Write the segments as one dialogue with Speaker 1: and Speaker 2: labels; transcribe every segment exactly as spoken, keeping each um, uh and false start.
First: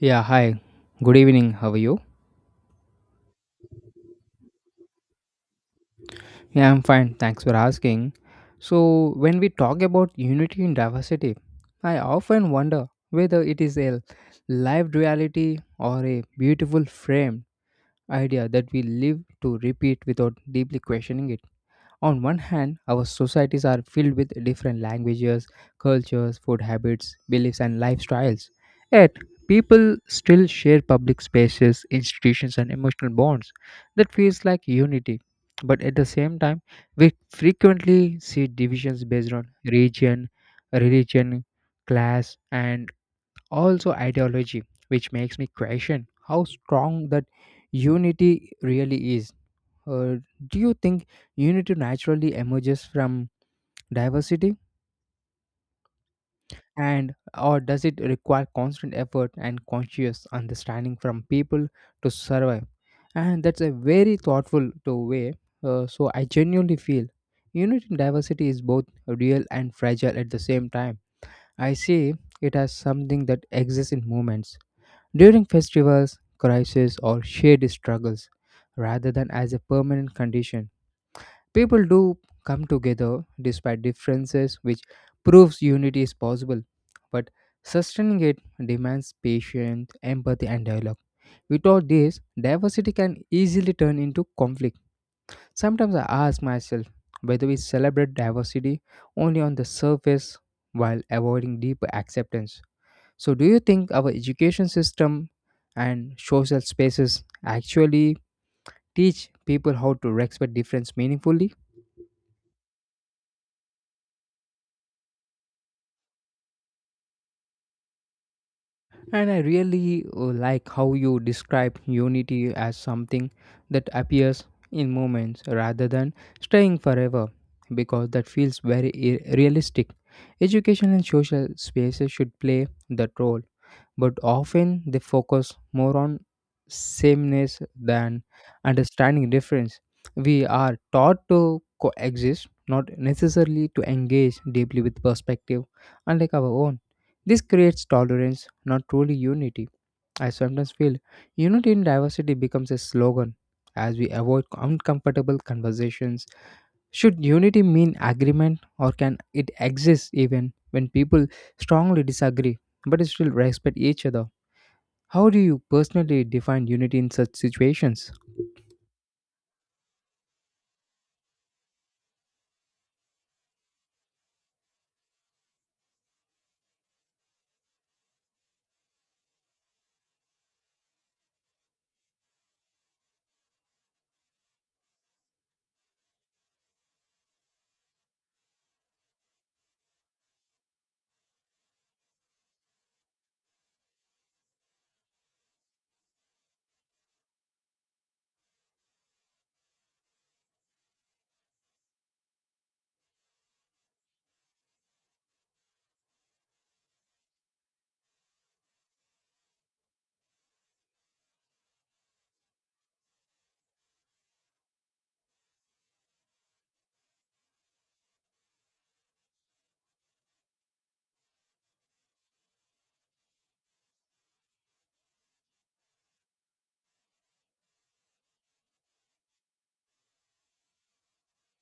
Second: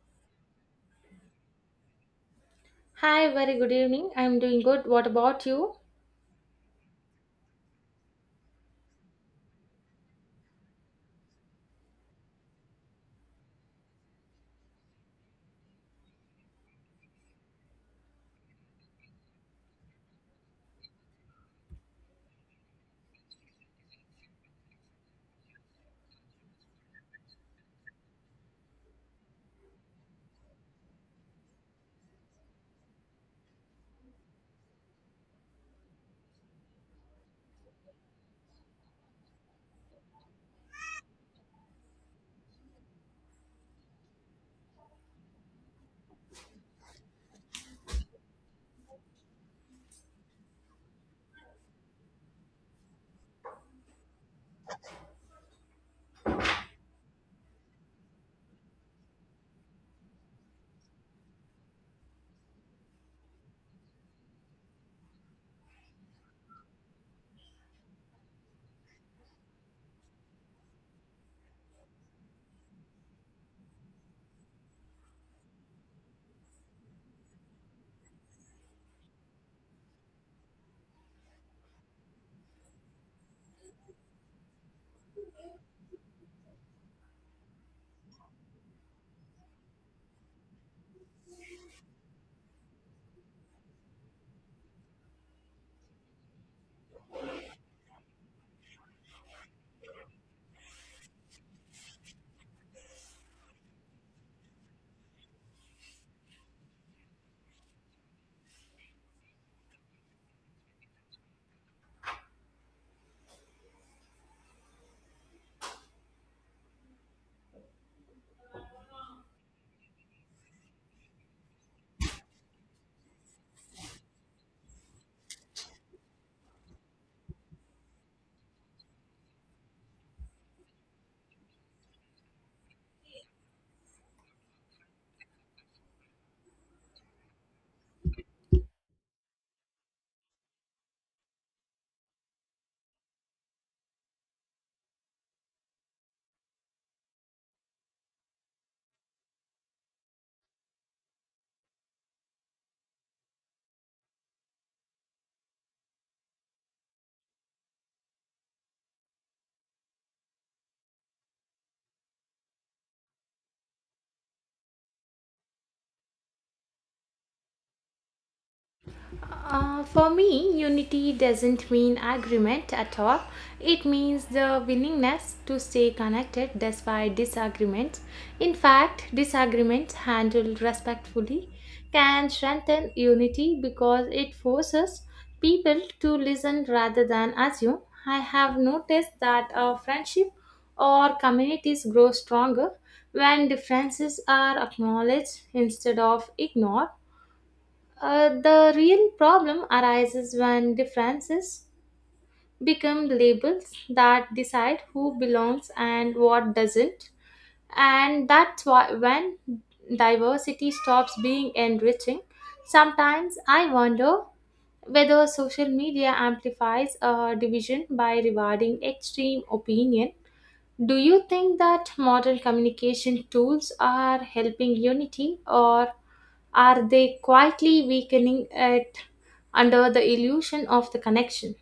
Speaker 1: Yeah, hi. Good evening. How are you?
Speaker 2: Hi, very good evening. I'm doing good. What about you?
Speaker 1: Yeah, I'm fine. Thanks for asking. So, when we talk about unity in diversity, I often wonder whether it is a lived reality or a beautiful framed idea that we live to repeat without deeply questioning it. On one hand, our societies are filled with different languages, cultures, food habits, beliefs, and lifestyles. Yet, people still share public spaces, institutions, and emotional bonds that feels like unity. But at the same time, we frequently see divisions based on region, religion, class, and also ideology, which makes me question how strong that unity really is uh, do you think unity naturally emerges from diversity and or does it require constant effort and conscious understanding from people to survive and that's a very thoughtful to way uh, so i genuinely feel unity in diversity is both real and fragile at the same time. I see it as something that exists in moments during festivals, crises, or shared struggles rather than as a permanent condition. People do come together despite differences, which proves unity is possible. But sustaining it demands patience, empathy, and dialogue. Without this, diversity can easily turn into conflict. Sometimes I ask myself whether we celebrate diversity only on the surface while avoiding deeper acceptance. So, do you think our education system and social spaces actually teach people how to respect difference meaningfully? And I really uh, like how you describe unity as something that appears in moments rather than staying forever, because that feels very i- realistic. Education and social spaces should play that role but often they focus more on sameness than understanding difference. We are taught to coexist, not necessarily to engage deeply with perspective unlike our own. This creates tolerance, not truly unity. I sometimes feel unity in diversity becomes a slogan as we avoid uncomfortable conversations. Should unity mean agreement or can it exist even when people strongly disagree but still respect each other? How do you personally define unity in such situations?
Speaker 2: Uh, for me, unity doesn't mean agreement at all. It means the willingness to stay connected despite disagreements. In fact, disagreements handled respectfully can strengthen unity because it forces people to listen rather than assume. I have noticed that our friendship or communities grow stronger when differences are acknowledged instead of ignored. Uh, the real problem arises when differences become labels that decide who belongs and what doesn't. And that's why when diversity stops being enriching, sometimes I wonder whether social media amplifies a division by rewarding extreme opinion. Do you think that modern communication tools are helping unity, or are they quietly weakening it under the illusion of the connection?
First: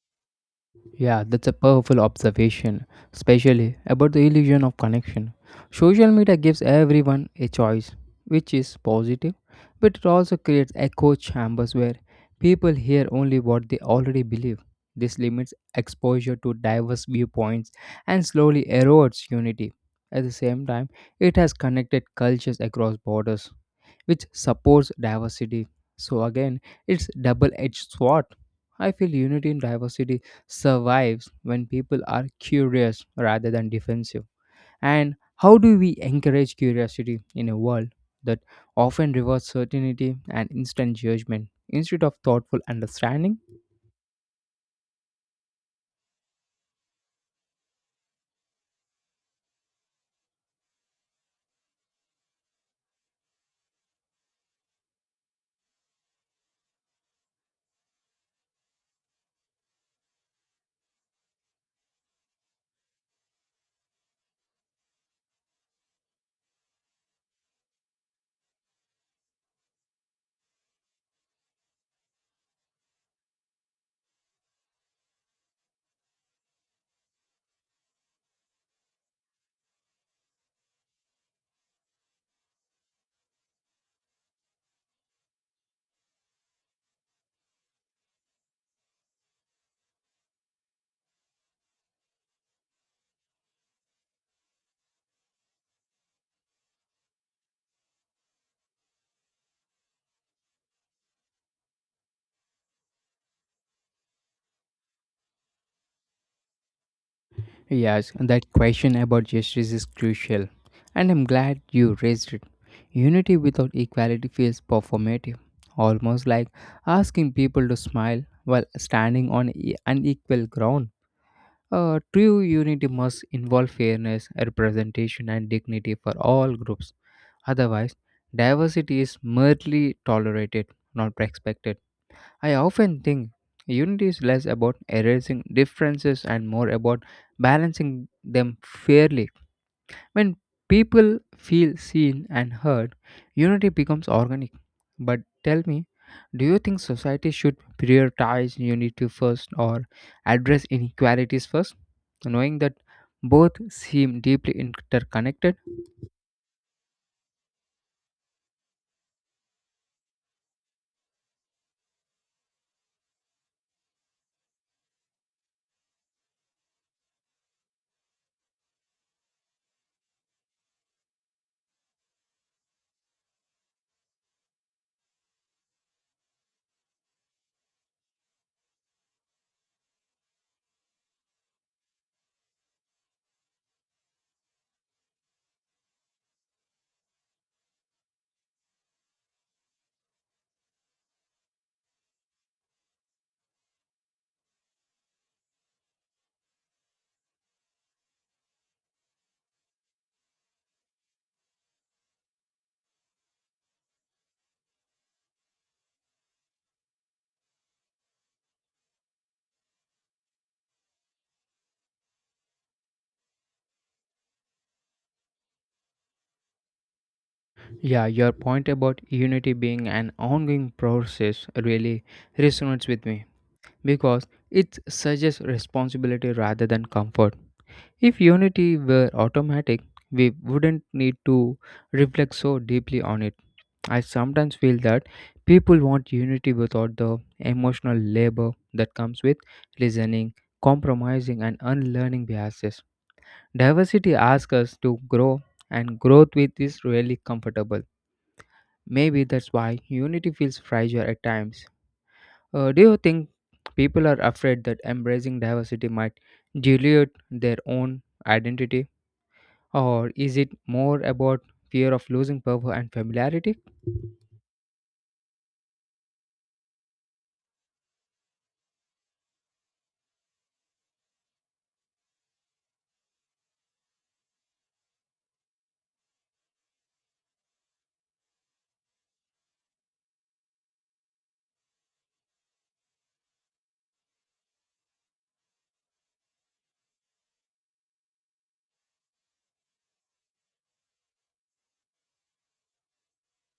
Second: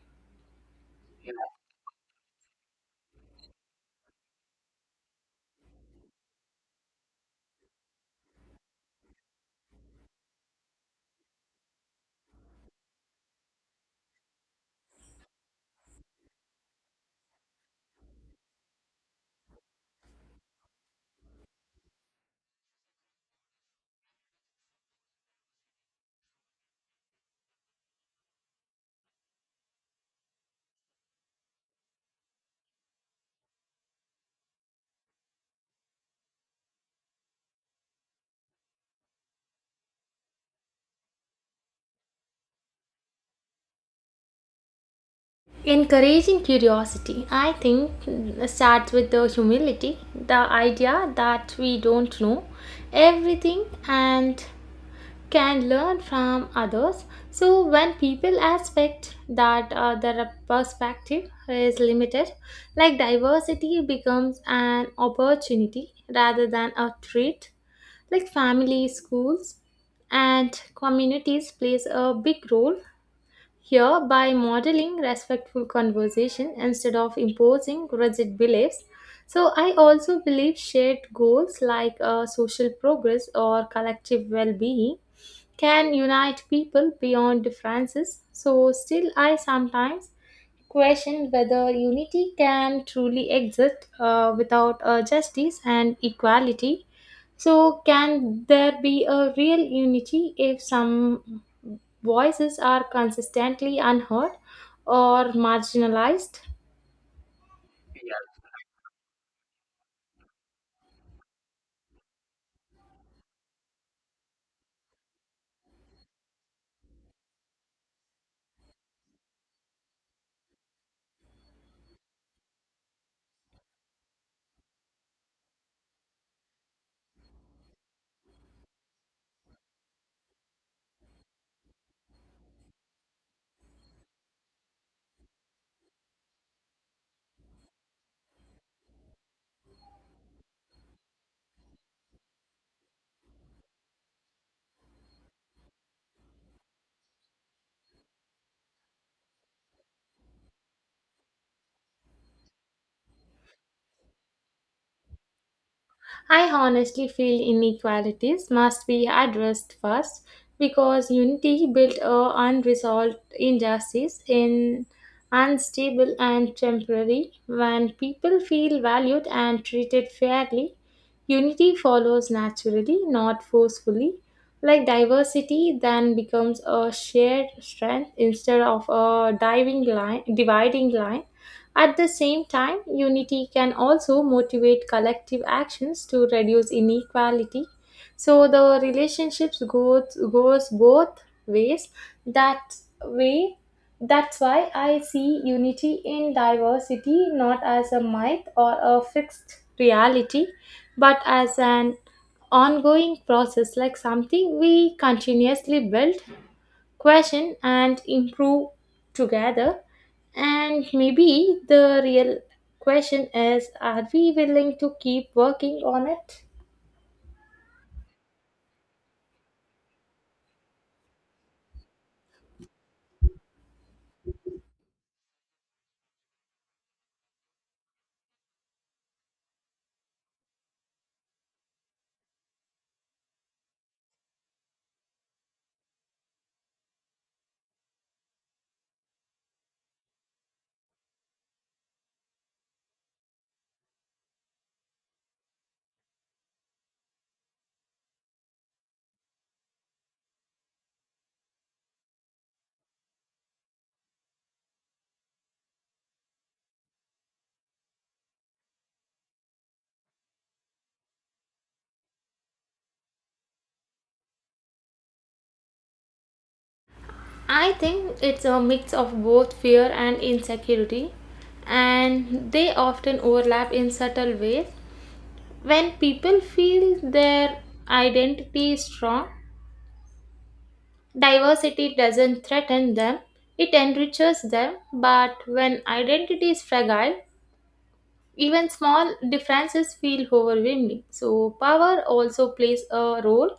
Speaker 1: Yeah, that's a powerful observation, especially about the illusion of connection. Social media gives everyone a choice, which is positive, but it also creates echo chambers where people hear only what they already believe. This limits exposure to diverse viewpoints and slowly erodes unity. At the same time, it has connected cultures across borders, which supports diversity. So again, it's double-edged sword. I feel unity in diversity survives when people are curious rather than defensive. And how do we encourage curiosity in a world that often rewards certainty and instant judgment instead of thoughtful understanding?
Speaker 2: Encouraging curiosity, I think, starts with the humility, the idea that we don't know everything and can learn from others. So when people expect that uh, their perspective is limited, like diversity becomes an opportunity rather than a threat. Like family, schools, and communities plays a big role here by modeling respectful conversation instead of imposing rigid beliefs. So I also believe shared goals like uh, social progress or collective well being can unite people beyond differences. So still, I sometimes question whether unity can truly exist uh, without uh, justice and equality. So can there be a real unity if some voices are consistently unheard or marginalized?
Speaker 1: Yes, that question about justice is crucial, and I'm glad you raised it. Unity without equality feels performative, almost like asking people to smile while standing on e- unequal ground. Uh, true unity must involve fairness, representation, and dignity for all groups. Otherwise, diversity is merely tolerated, not respected. I often think unity is less about erasing differences and more about balancing them fairly. When people feel seen and heard, unity becomes organic. But tell me, do you think society should prioritize unity first or address inequalities first, knowing that both seem deeply interconnected?
Speaker 2: I honestly feel inequalities must be addressed first, because unity built a unresolved injustice in unstable and temporary. When people feel valued and treated fairly, unity follows naturally, not forcefully. Like diversity then becomes a shared strength instead of a diving line dividing line At the same time, unity can also motivate collective actions to reduce inequality. So the relationships goes goes both ways. That way, that's why I see unity in diversity not as a myth or a fixed reality, but as an ongoing process, like something we continuously build, question and improve together. And maybe the real question is, are we willing to keep working on it?
Speaker 1: Yeah, your point about unity being an ongoing process really resonates with me, because it suggests responsibility rather than comfort. If unity were automatic, we wouldn't need to reflect so deeply on it. I sometimes feel that people want unity without the emotional labor that comes with listening, compromising, and unlearning biases. Diversity asks us to grow, and growth with is really comfortable. Maybe that's why unity feels fragile at times. Uh, do you think people are afraid that embracing diversity might dilute their own identity? Or is it more about fear of losing power and familiarity?
Speaker 2: I think it's a mix of both fear and insecurity, and they often overlap in subtle ways. When people feel their identity is strong, diversity doesn't threaten them, it enriches them. But when identity is fragile, even small differences feel overwhelming. So power also plays a role,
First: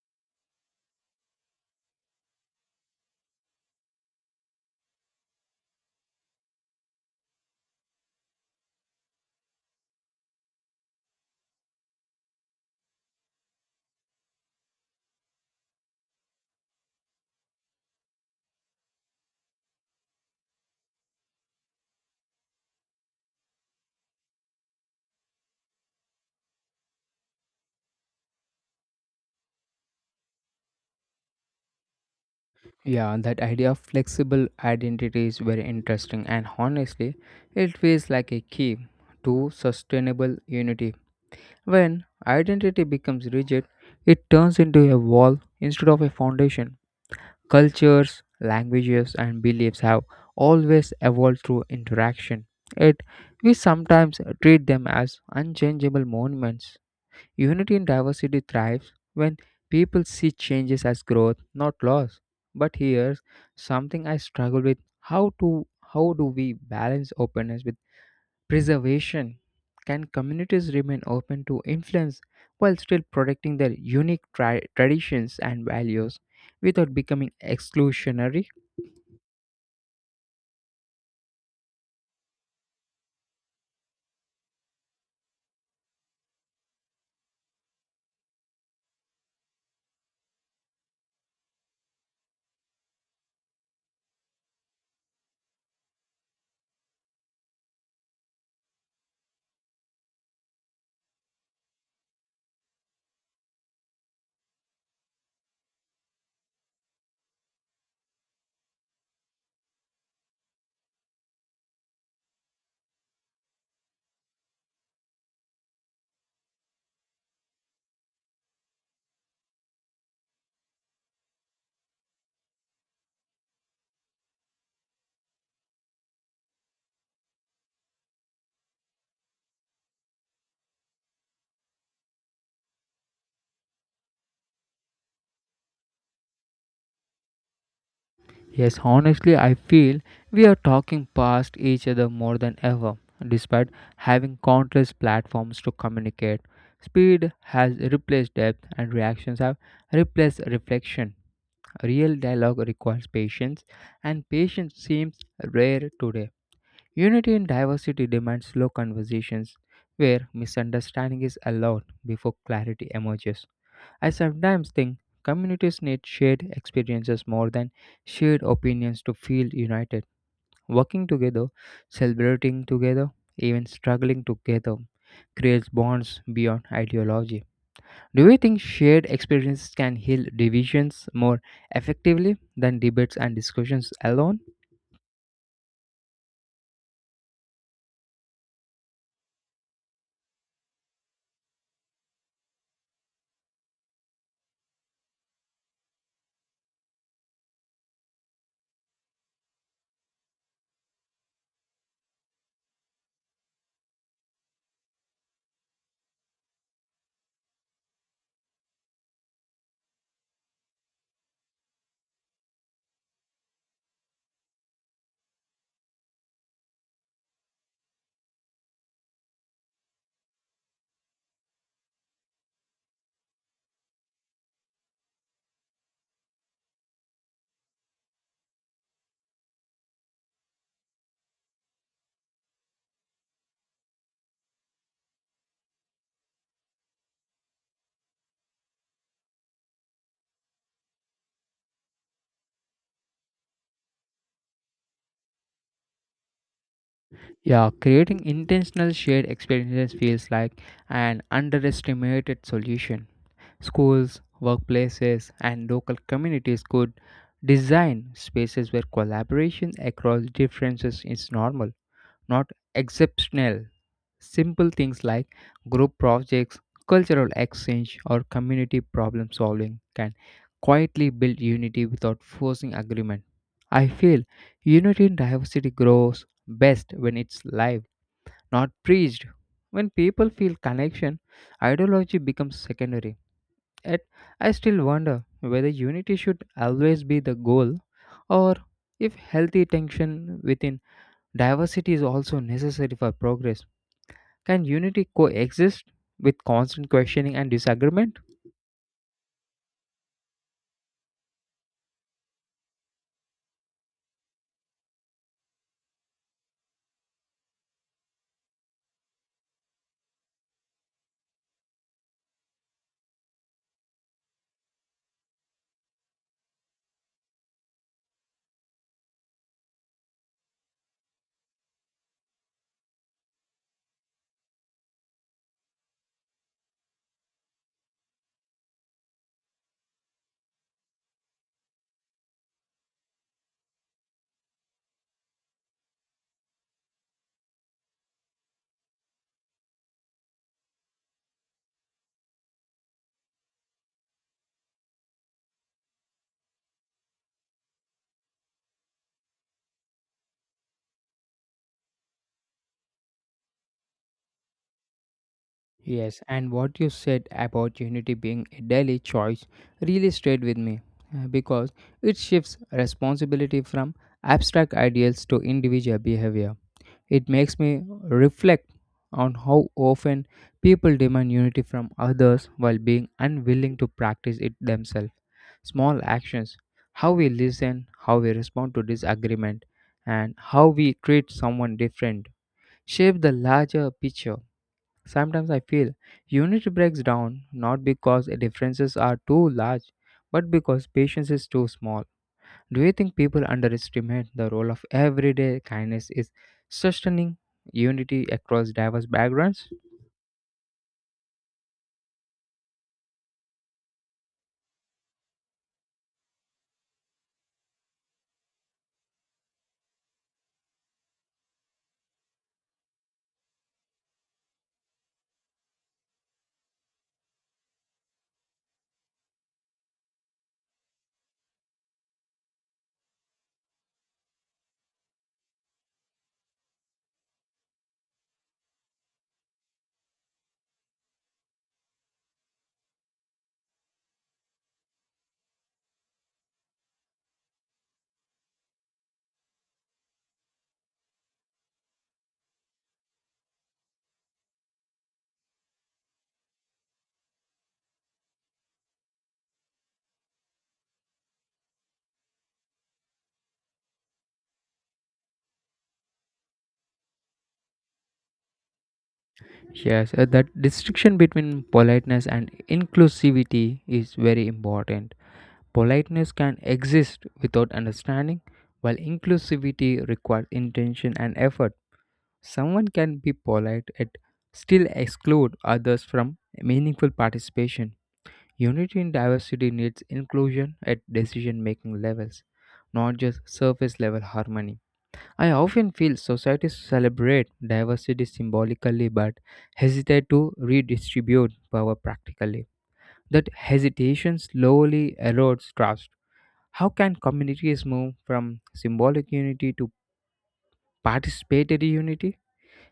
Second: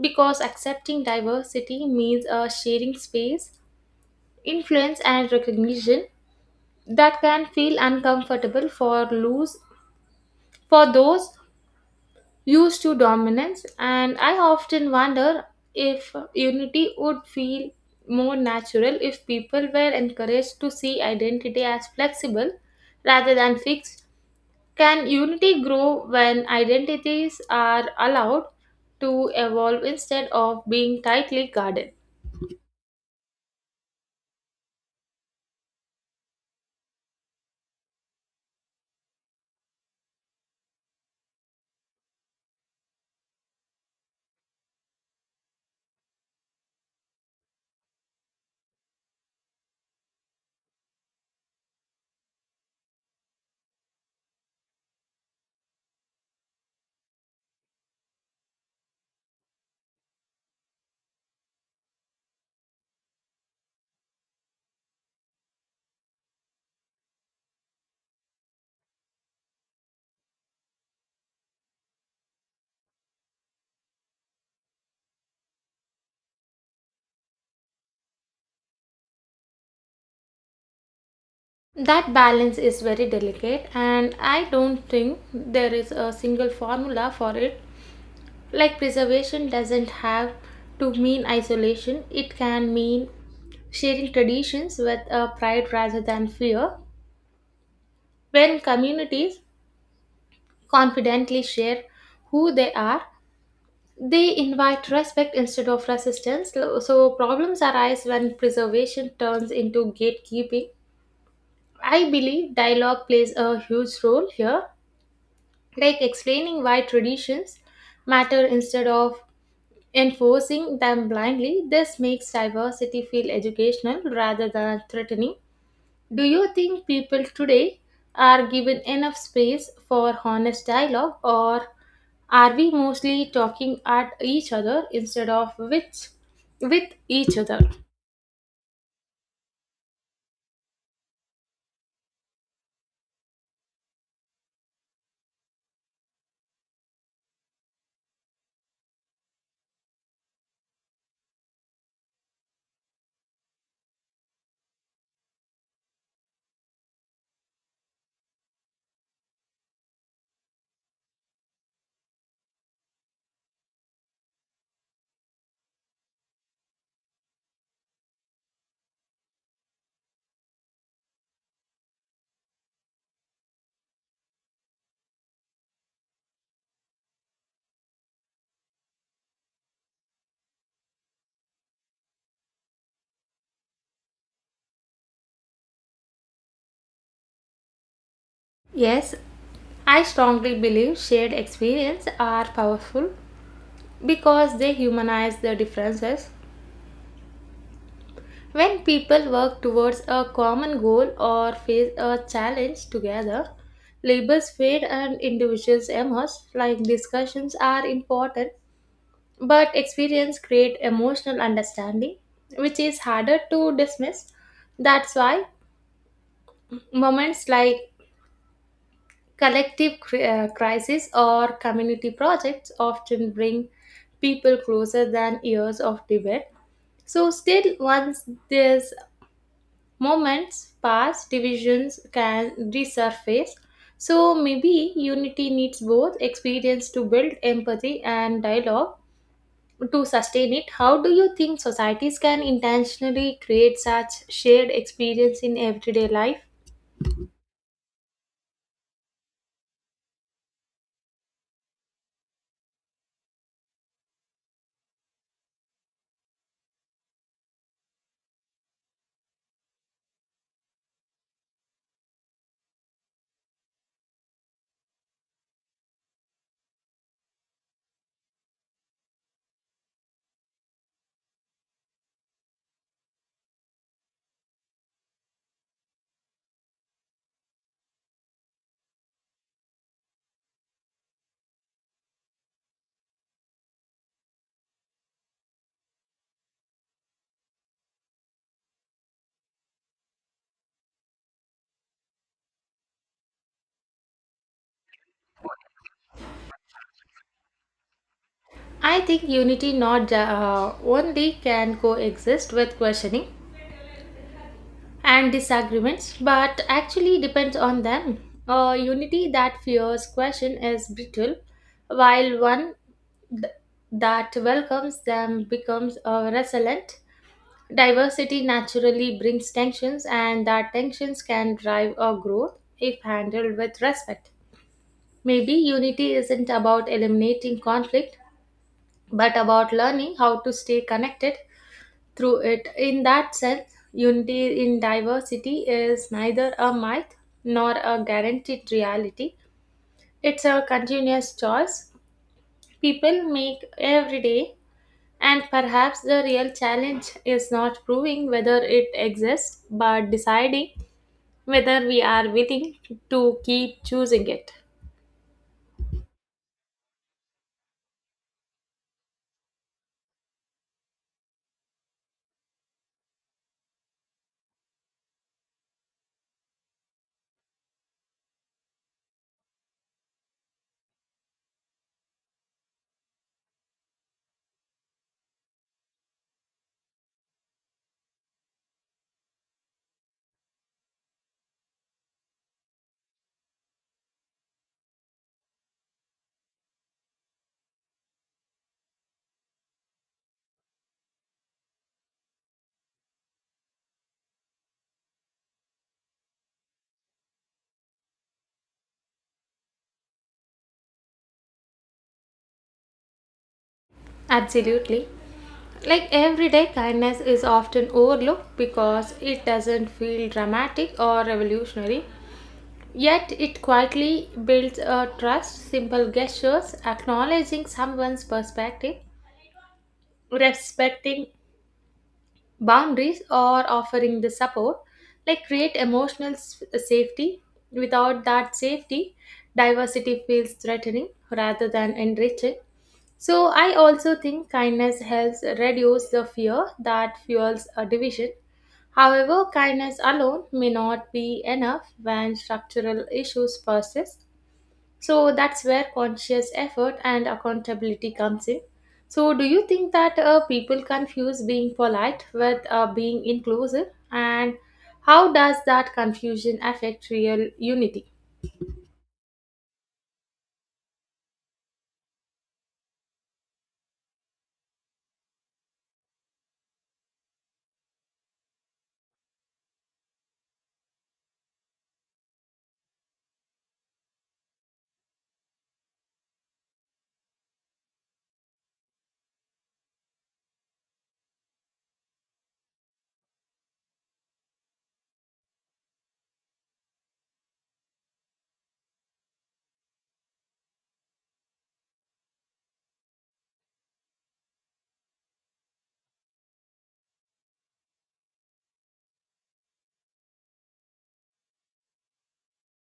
Speaker 2: because accepting diversity means a sharing space, influence, and recognition that can feel uncomfortable for lose for those used to dominance. And I often wonder if unity would feel more natural if people were encouraged to see identity as flexible rather than fixed. Can unity grow when identities are allowed to evolve instead of being tightly guarded?
Speaker 1: Yeah, that idea of flexible identity is very interesting, and honestly, it feels like a key to sustainable unity. When identity becomes rigid, it turns into a wall instead of a foundation. Cultures, languages, and beliefs have always evolved through interaction, yet, we sometimes treat them as unchangeable monuments. Unity in diversity thrives when people see changes as growth, not loss. But here's something I struggle with. How to how do we balance openness with preservation? Can communities remain open to influence while still protecting their unique tri- traditions and values without becoming exclusionary?
Speaker 2: That balance is very delicate, and I don't think there is a single formula for it. Like preservation doesn't have to mean isolation, it can mean sharing traditions with a pride rather than fear. When communities confidently share who they are, they invite respect instead of resistance. So, so problems arise when preservation turns into gatekeeping. I believe dialogue plays a huge role here, like explaining why traditions matter instead of enforcing them blindly. This makes diversity feel educational rather than threatening. Do you think people today are given enough space for honest dialogue, or are we mostly talking at each other instead of with, with each other?
Speaker 1: Yes, honestly, I feel we are talking past each other more than ever, despite having countless platforms to communicate. Speed has replaced depth, and reactions have replaced reflection. Real dialogue requires patience, and patience seems rare today. Unity in diversity demands slow conversations where misunderstanding is allowed before clarity emerges. I sometimes think communities need shared experiences more than shared opinions to feel united. Working together, celebrating together, even struggling together creates bonds beyond ideology. Do you think shared experiences can heal divisions more effectively than debates and discussions alone?
Speaker 2: Yes, I strongly believe shared experience are powerful because they humanize the differences. When people work towards a common goal or face a challenge together, labels fade and individuals emerge. Like discussions are important, but experience create emotional understanding which is harder to dismiss. That's why moments like collective cri- uh, crisis or community projects often bring people closer than years of debate. So still, once these moments pass, divisions can resurface. So maybe unity needs both experience to build empathy and dialogue to sustain it. How do you think societies can intentionally create such shared experience in everyday life?
Speaker 1: Yeah, creating intentional shared experiences feels like an underestimated solution. Schools, workplaces, and local communities could design spaces where collaboration across differences is normal, not exceptional. Simple things like group projects, cultural exchange, or community problem solving can quietly build unity without forcing agreement. I feel unity in diversity grows best when it's live not preached. When people feel connection, ideology becomes secondary. Yet, I still wonder whether unity should always be the goal or if healthy tension within diversity is also necessary for progress. Can unity coexist with constant questioning and disagreement?
Speaker 2: I think unity not uh, only can coexist with questioning and disagreements, but actually depends on them. A unity that fears question is brittle, while one that welcomes them becomes uh, resilient. Diversity naturally brings tensions, and that tensions can drive a growth if handled with respect. Maybe unity isn't about eliminating conflict, but about learning how to stay connected through it. In that sense, unity in diversity is neither a myth nor a guaranteed reality. It's a continuous choice people make every day, and perhaps the real challenge is not proving whether it exists, but deciding whether we are willing to keep choosing it.
Speaker 1: Yes, and what you said about unity being a daily choice really stayed with me uh, because it shifts responsibility from abstract ideals to individual behavior. It makes me reflect on how often people demand unity from others while being unwilling to practice it themselves. Small actions, how we listen, how we respond to disagreement, and how we treat someone different, shape the larger picture. Sometimes I feel unity breaks down not because differences are too large, but because patience is too small. Do you think people underestimate the role of everyday kindness is sustaining unity across diverse backgrounds?
Speaker 2: Absolutely. Like everyday kindness is often overlooked because it doesn't feel dramatic or revolutionary. Yet it quietly builds a trust. Simple gestures, acknowledging someone's perspective, respecting boundaries, or offering the support, like create emotional s- safety. Without that safety, diversity feels threatening rather than enriching. So I also think kindness helps reduce the fear that fuels a division. However, kindness alone may not be enough when structural issues persist. So that's where conscious effort and accountability comes in. So do you think that uh, people confuse being polite with uh, being inclusive, and how does that confusion affect real unity?
Speaker 1: Yes, uh, that distinction between politeness and inclusivity is very important. Politeness can exist without understanding, while inclusivity requires intention and effort. Someone can be polite yet still exclude others from meaningful participation. Unity in diversity needs inclusion at decision making levels, not just surface level harmony. I often feel societies celebrate diversity symbolically but hesitate to redistribute power practically. That hesitation slowly erodes trust. How can communities move from symbolic unity to participatory unity,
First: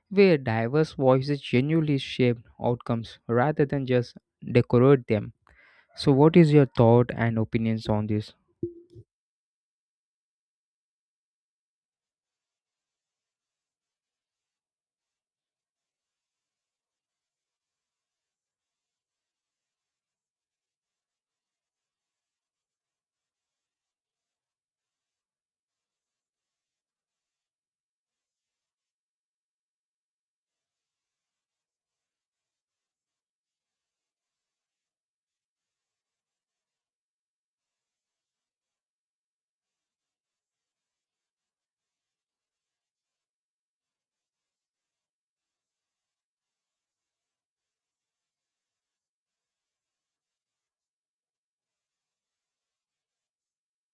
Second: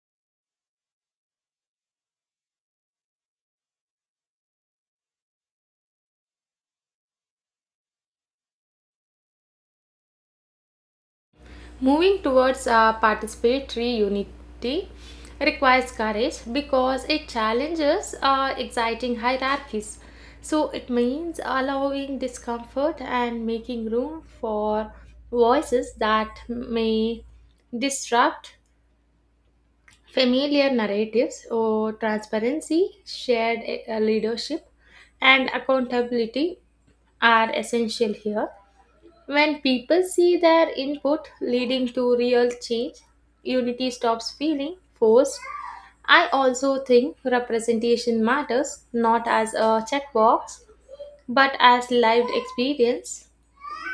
Speaker 1: where diverse voices genuinely shape outcomes rather than just decorate them? So, what is your thought and opinions on this?
Speaker 2: Moving towards uh, participatory unity requires courage, because it challenges uh, exciting hierarchies. So it means allowing discomfort and making room for voices that may disrupt familiar narratives. Or transparency, shared uh, leadership, and accountability are essential here. When people see their input leading to real change, unity stops feeling forced. I also think representation matters not as a checkbox but as lived experience.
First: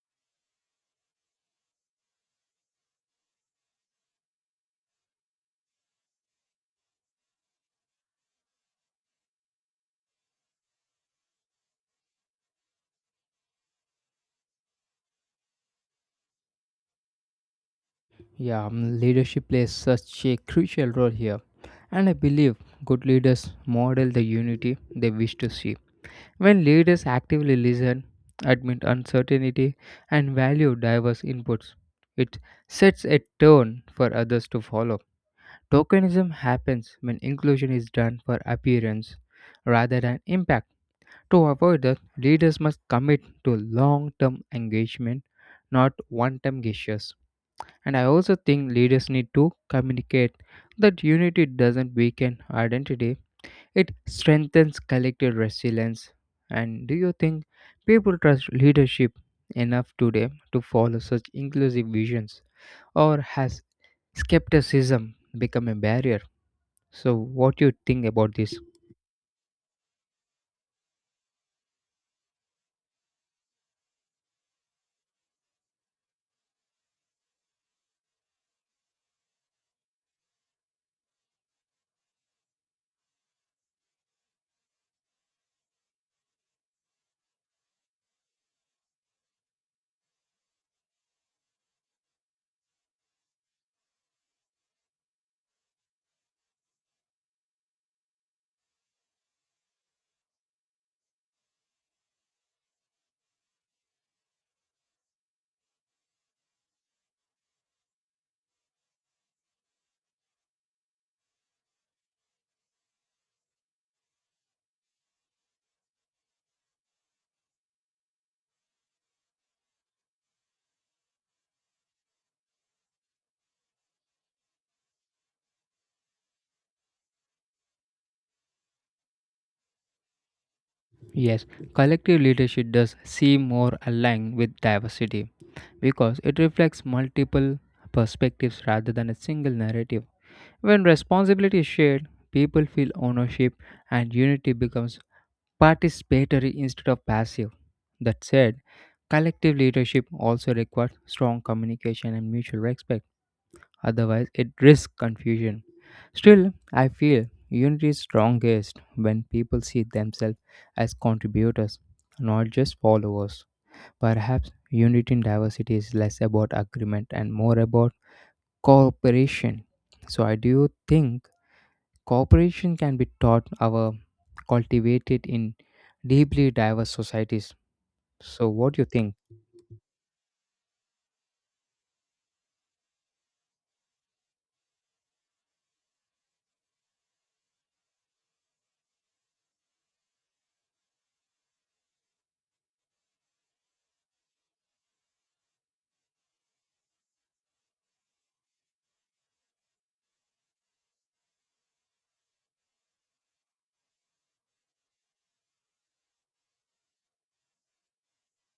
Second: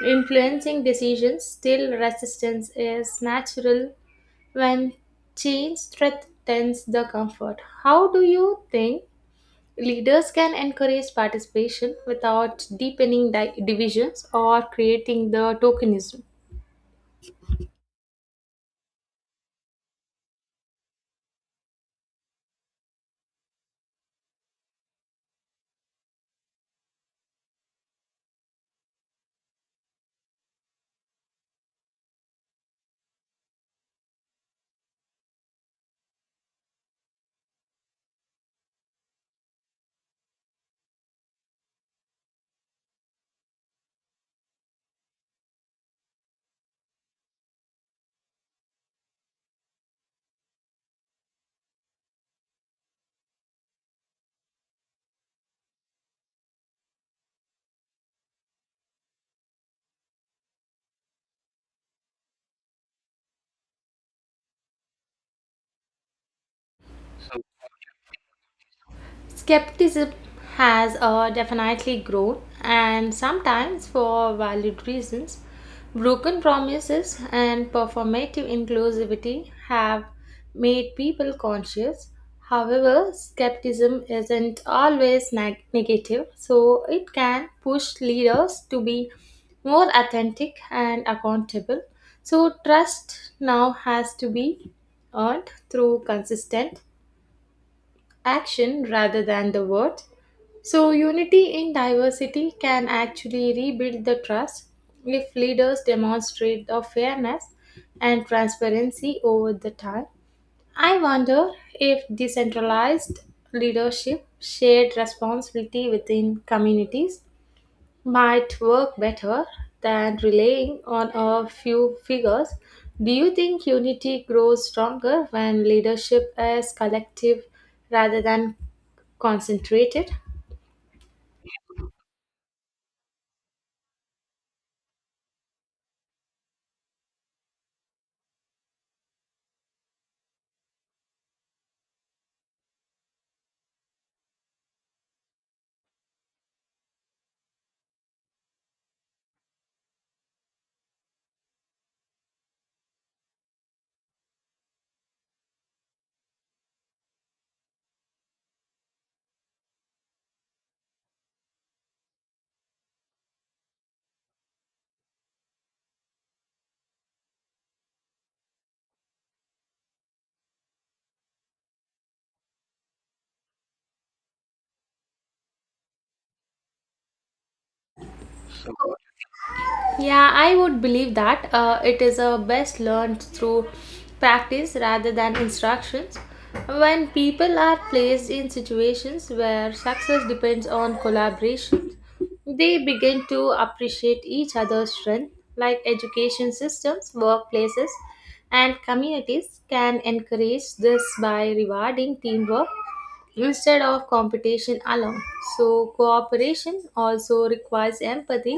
Speaker 2: Influencing decisions, still resistance is natural when change threatens the comfort. How do you think leaders can encourage participation without deepening di- divisions or creating the tokenism?
Speaker 1: Yeah, mm, leadership plays such a crucial role here, and I believe good leaders model the unity they wish to see. When leaders actively listen, admit uncertainty, and value diverse inputs, it sets a tone for others to follow. Tokenism happens when inclusion is done for appearance rather than impact. To avoid that, leaders must commit to long term engagement, not one time gestures. And I also think leaders need to communicate that unity doesn't weaken identity, it strengthens collective resilience. And do you think people trust leadership enough today to follow such inclusive visions? Or has skepticism become a barrier? So, what you think about this?
Speaker 2: Skepticism has uh, definitely grown, and sometimes for valid reasons. Broken promises and performative inclusivity have made people conscious. However, skepticism isn't always neg- negative, so it can push leaders to be more authentic and accountable. So trust now has to be earned through consistent action rather than the words. So unity in diversity can actually rebuild the trust if leaders demonstrate the fairness and transparency over the time. I wonder if decentralized leadership, shared responsibility within communities, might work better than relying on a few figures. Do you think unity grows stronger when leadership is collective rather than concentrated?
Speaker 1: Yes, collective leadership does seem more aligned with diversity because it reflects multiple perspectives rather than a single narrative. When responsibility is shared, people feel ownership and unity becomes participatory instead of passive. That said, collective leadership also requires strong communication and mutual respect otherwise, it risks confusion. Still, I feel unity is strongest when people see themselves as contributors, not just followers. Perhaps unity in diversity is less about agreement and more about cooperation. So, I do think cooperation can be taught or cultivated in deeply diverse societies. So, what do you think?
Speaker 2: Yeah, I would believe that uh, it is uh, best learned through practice rather than instructions. When people are placed in situations where success depends on collaboration, they begin to appreciate each other's strength. Like education systems, workplaces, and communities can encourage this by rewarding teamwork instead of competition alone. So cooperation also requires empathy,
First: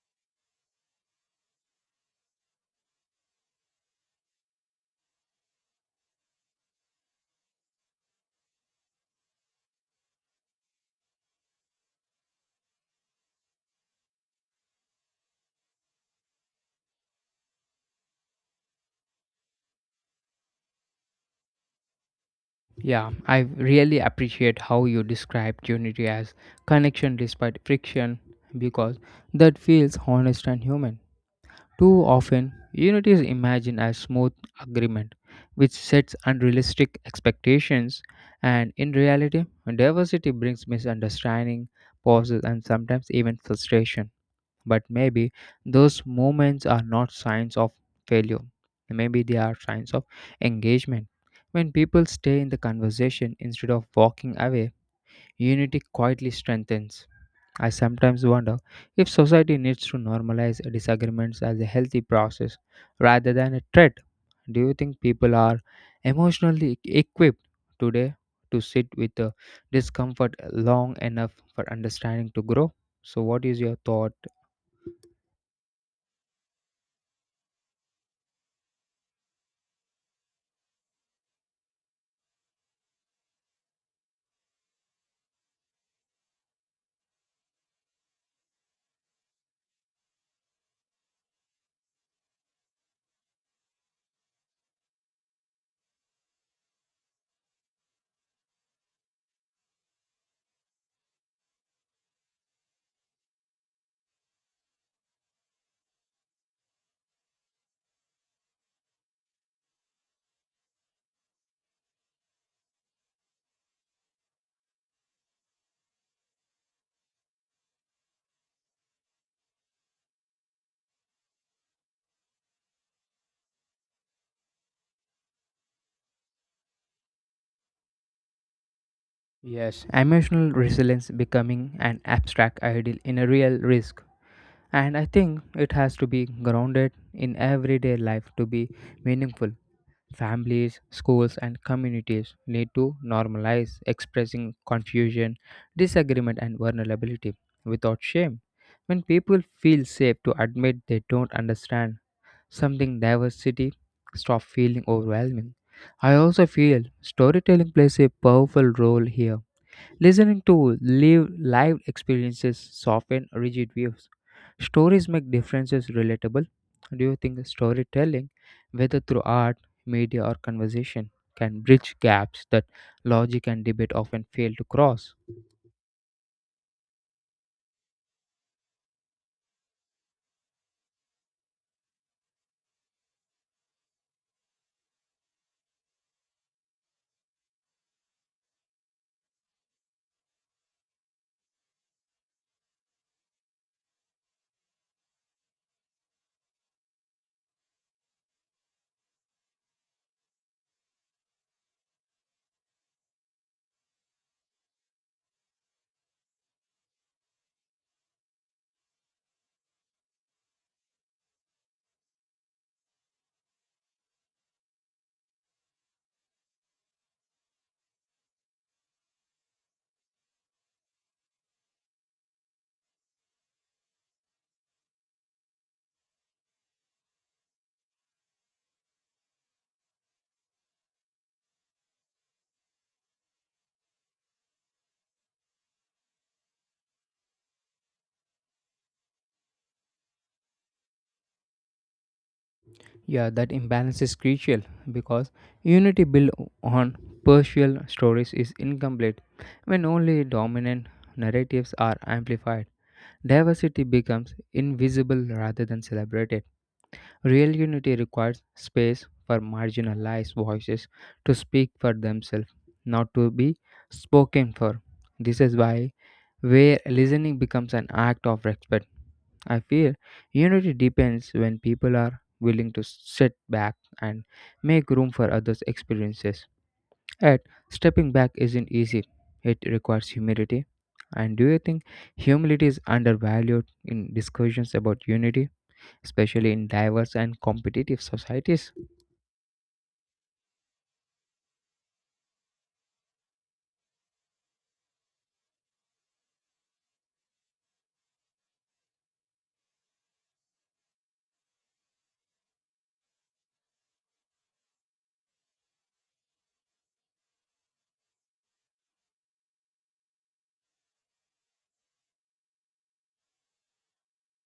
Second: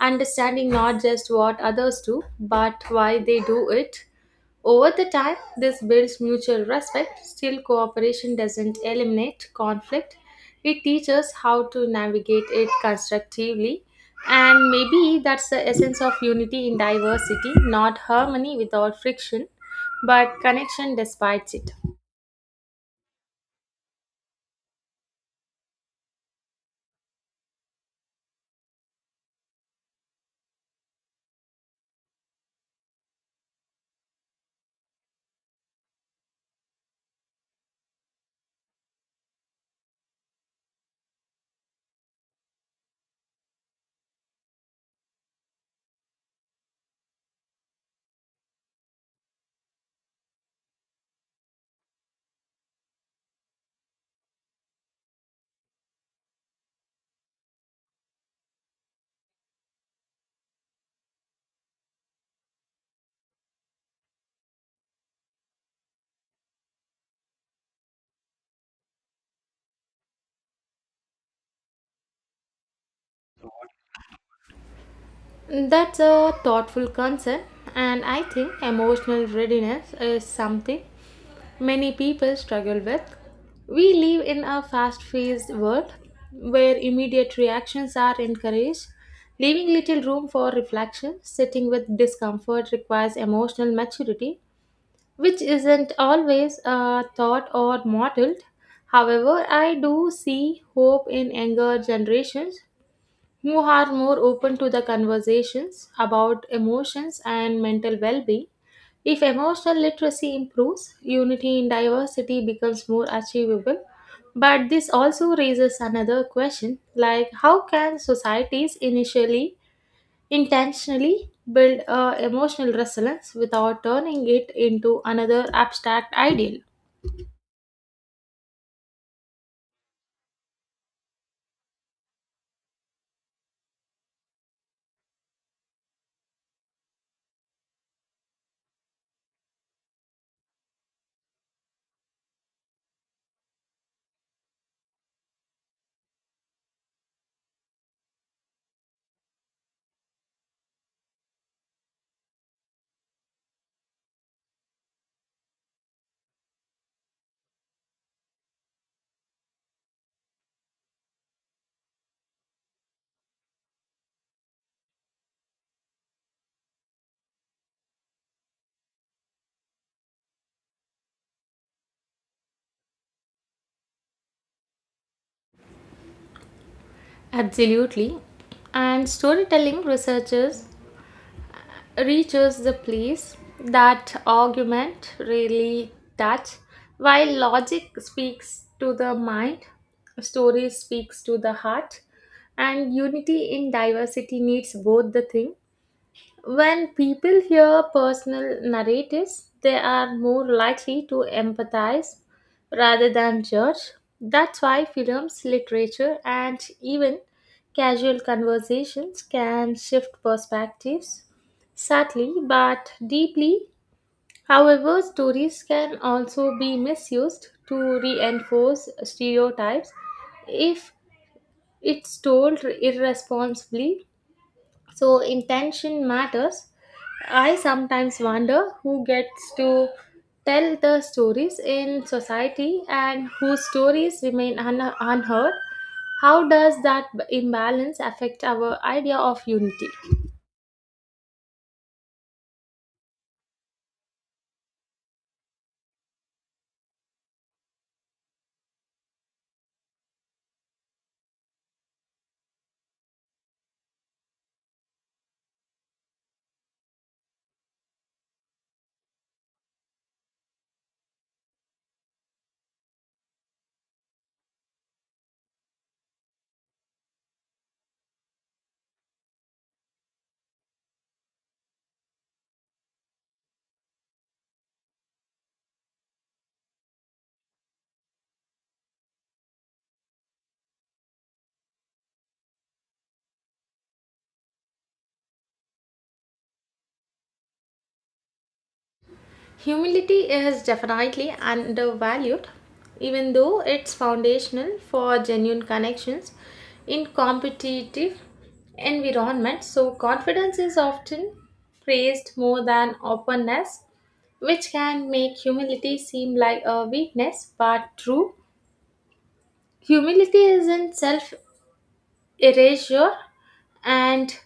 Speaker 2: understanding not just what others do, but why they do it. Over the time, this builds mutual respect. Still, cooperation doesn't eliminate conflict. It teaches how to navigate it constructively. And maybe that's the essence of unity in diversity, not harmony without friction, but connection despite it.
Speaker 1: Yeah, I really appreciate how you described unity as connection despite friction because that feels honest and human. Too often, unity is imagined as smooth agreement, which sets unrealistic expectations, and in reality, diversity brings misunderstanding, pauses, and sometimes even frustration. But maybe those moments are not signs of failure. Maybe they are signs of engagement. When people stay in the conversation instead of walking away, unity quietly strengthens. I sometimes wonder if society needs to normalize disagreements as a healthy process rather than a threat. Do you think people are emotionally e-, equipped today to sit with the discomfort long enough for understanding to grow? So, what is your thought?
Speaker 2: That's a thoughtful concern, and I think emotional readiness is something many people struggle with. We live in a fast paced world where immediate reactions are encouraged, leaving little room for reflection. Sitting with discomfort requires emotional maturity, which isn't always uh, thought or modeled. However, I do see hope in younger generations who are more open to the conversations about emotions and mental well being. If emotional literacy improves, unity in diversity becomes more achievable. But this also raises another question, like, how can societies initially intentionally build a emotional resilience without turning it into another abstract ideal?
Speaker 1: Yes, emotional resilience becoming an abstract ideal in a real risk. And I think it has to be grounded in everyday life to be meaningful. Families, schools, and communities need to normalize expressing confusion, disagreement, and vulnerability without shame. When people feel safe to admit they don't understand something, diversity stop feeling overwhelming. I also feel storytelling plays a powerful role here. Listening to live live experiences soften rigid views. Stories make differences relatable. Do you think storytelling, whether through art, media, or conversation, can bridge gaps that logic and debate often fail to cross?
Speaker 2: Absolutely. And storytelling researchers reaches the place that argument really touch. While logic speaks to the mind, story speaks to the heart, and unity in diversity needs both the thing. When people hear personal narratives, they are more likely to empathize rather than judge. That's why films, literature, and even casual conversations can shift perspectives. Sadly, but deeply, however, stories can also be misused to reinforce stereotypes if it's told irresponsibly, so intention matters. I sometimes wonder who gets to tell the stories in society and whose stories remain un- unheard. How does that b- imbalance affect our idea of unity?
Speaker 1: Yeah, that imbalance is crucial because unity built on partial stories is incomplete when only dominant narratives are amplified. Diversity becomes invisible rather than celebrated. Real unity requires space for marginalized voices to speak for themselves, not to be spoken for. This is why where listening becomes an act of respect. I feel unity depends when people are willing to sit back and make room for others' experiences. Yet, stepping back isn't easy, it requires humility. And do you think humility is undervalued in discussions about unity, especially in diverse and competitive societies?
Speaker 2: Humility is definitely undervalued, even though it's foundational for genuine connections in competitive environments. So confidence is often praised more than openness, which can make humility seem like a weakness. But true humility isn't self erasure, and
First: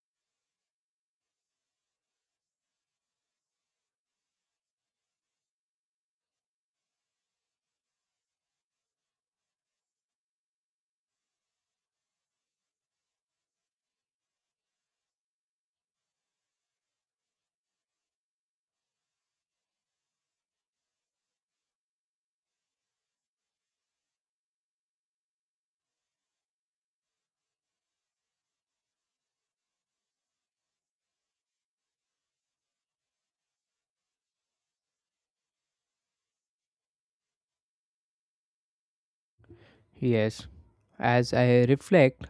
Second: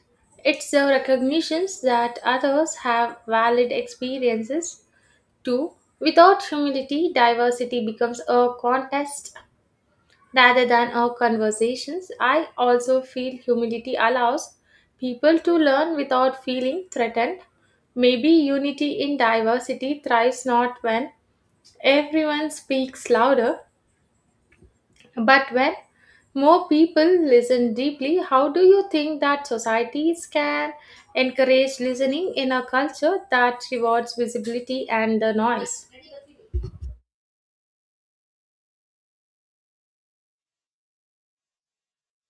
Speaker 2: it's the recognition that others have valid experiences Two, without humility, diversity becomes a contest rather than a conversation. I also feel humility allows people to learn without feeling threatened. Maybe unity in diversity thrives not when everyone speaks louder, but when more people listen deeply. How do you think that societies can encourage listening in a culture that rewards visibility and the noise?
Speaker 1: Yes, as I reflect,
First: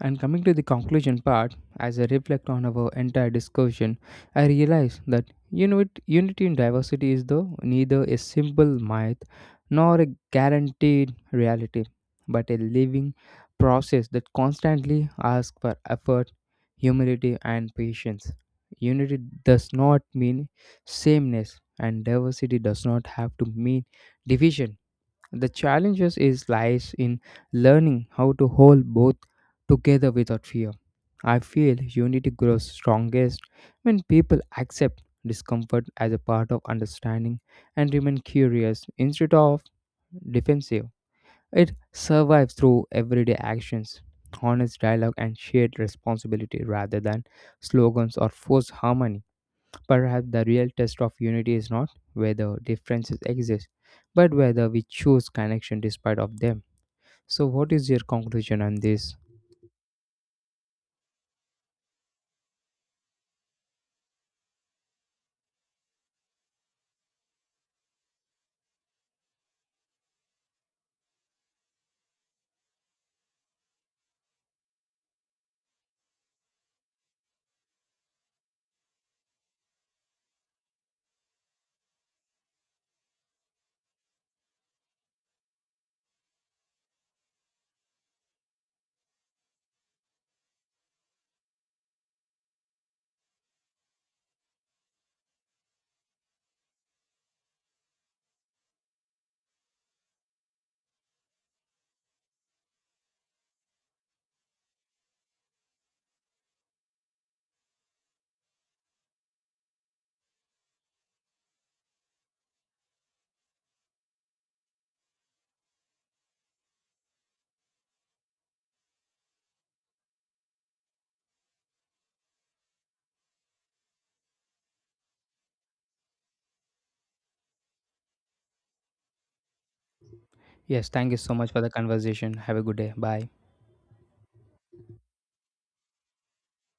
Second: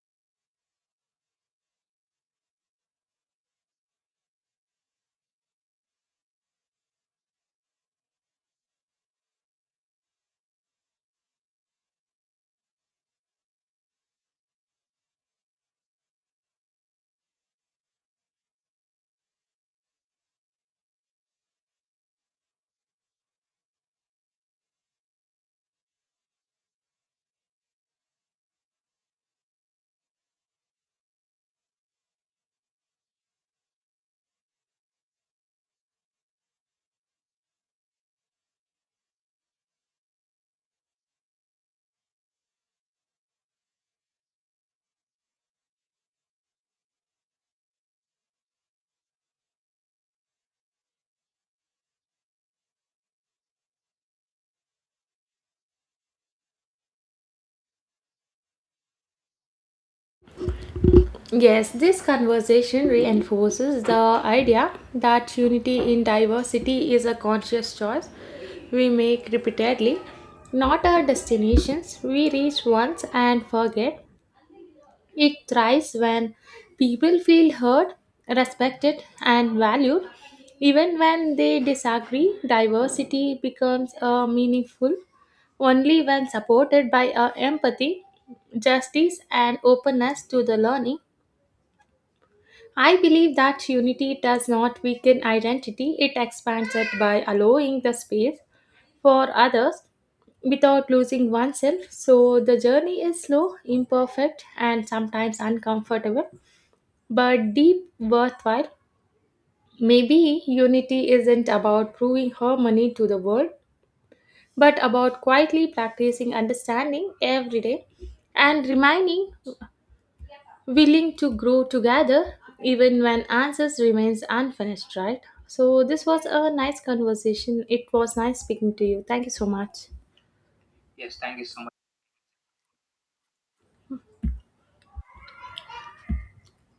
Speaker 1: and coming to the conclusion part, as I reflect on our entire discussion, I realize that unit, unity in diversity is though neither a simple myth nor a guaranteed reality, but a living process that constantly asks for effort, humility, and patience. Unity does not mean sameness, and diversity does not have to mean division. The challenges is lies in learning how to hold both together without fear. I feel unity grows strongest when people accept discomfort as a part of understanding and remain curious instead of defensive. It survives through everyday actions, honest dialogue, and shared responsibility rather than slogans or forced harmony. Perhaps the real test of unity is not whether differences exist, but whether we choose connection despite of them. So what is your conclusion on this?
Speaker 2: Yes, this conversation reinforces the idea that unity in diversity is a conscious choice we make repeatedly, not our destinations we reach once and forget. It thrives when people feel heard, respected, and valued. Even when they disagree, diversity becomes a meaningful only when supported by our empathy, justice, and openness to the learning. I believe that unity does not weaken identity, it expands it by allowing the space for others without losing oneself. So the journey is slow, imperfect, and sometimes uncomfortable, but deep, worthwhile. Maybe unity isn't about proving harmony to the world, but about quietly practicing understanding every day and reminding willing to grow together even when answers remains unfinished. Right, so this was a nice conversation. It was nice speaking to you, thank you so much.
Speaker 1: Yes, thank you so much for the conversation. Have a good day. Bye.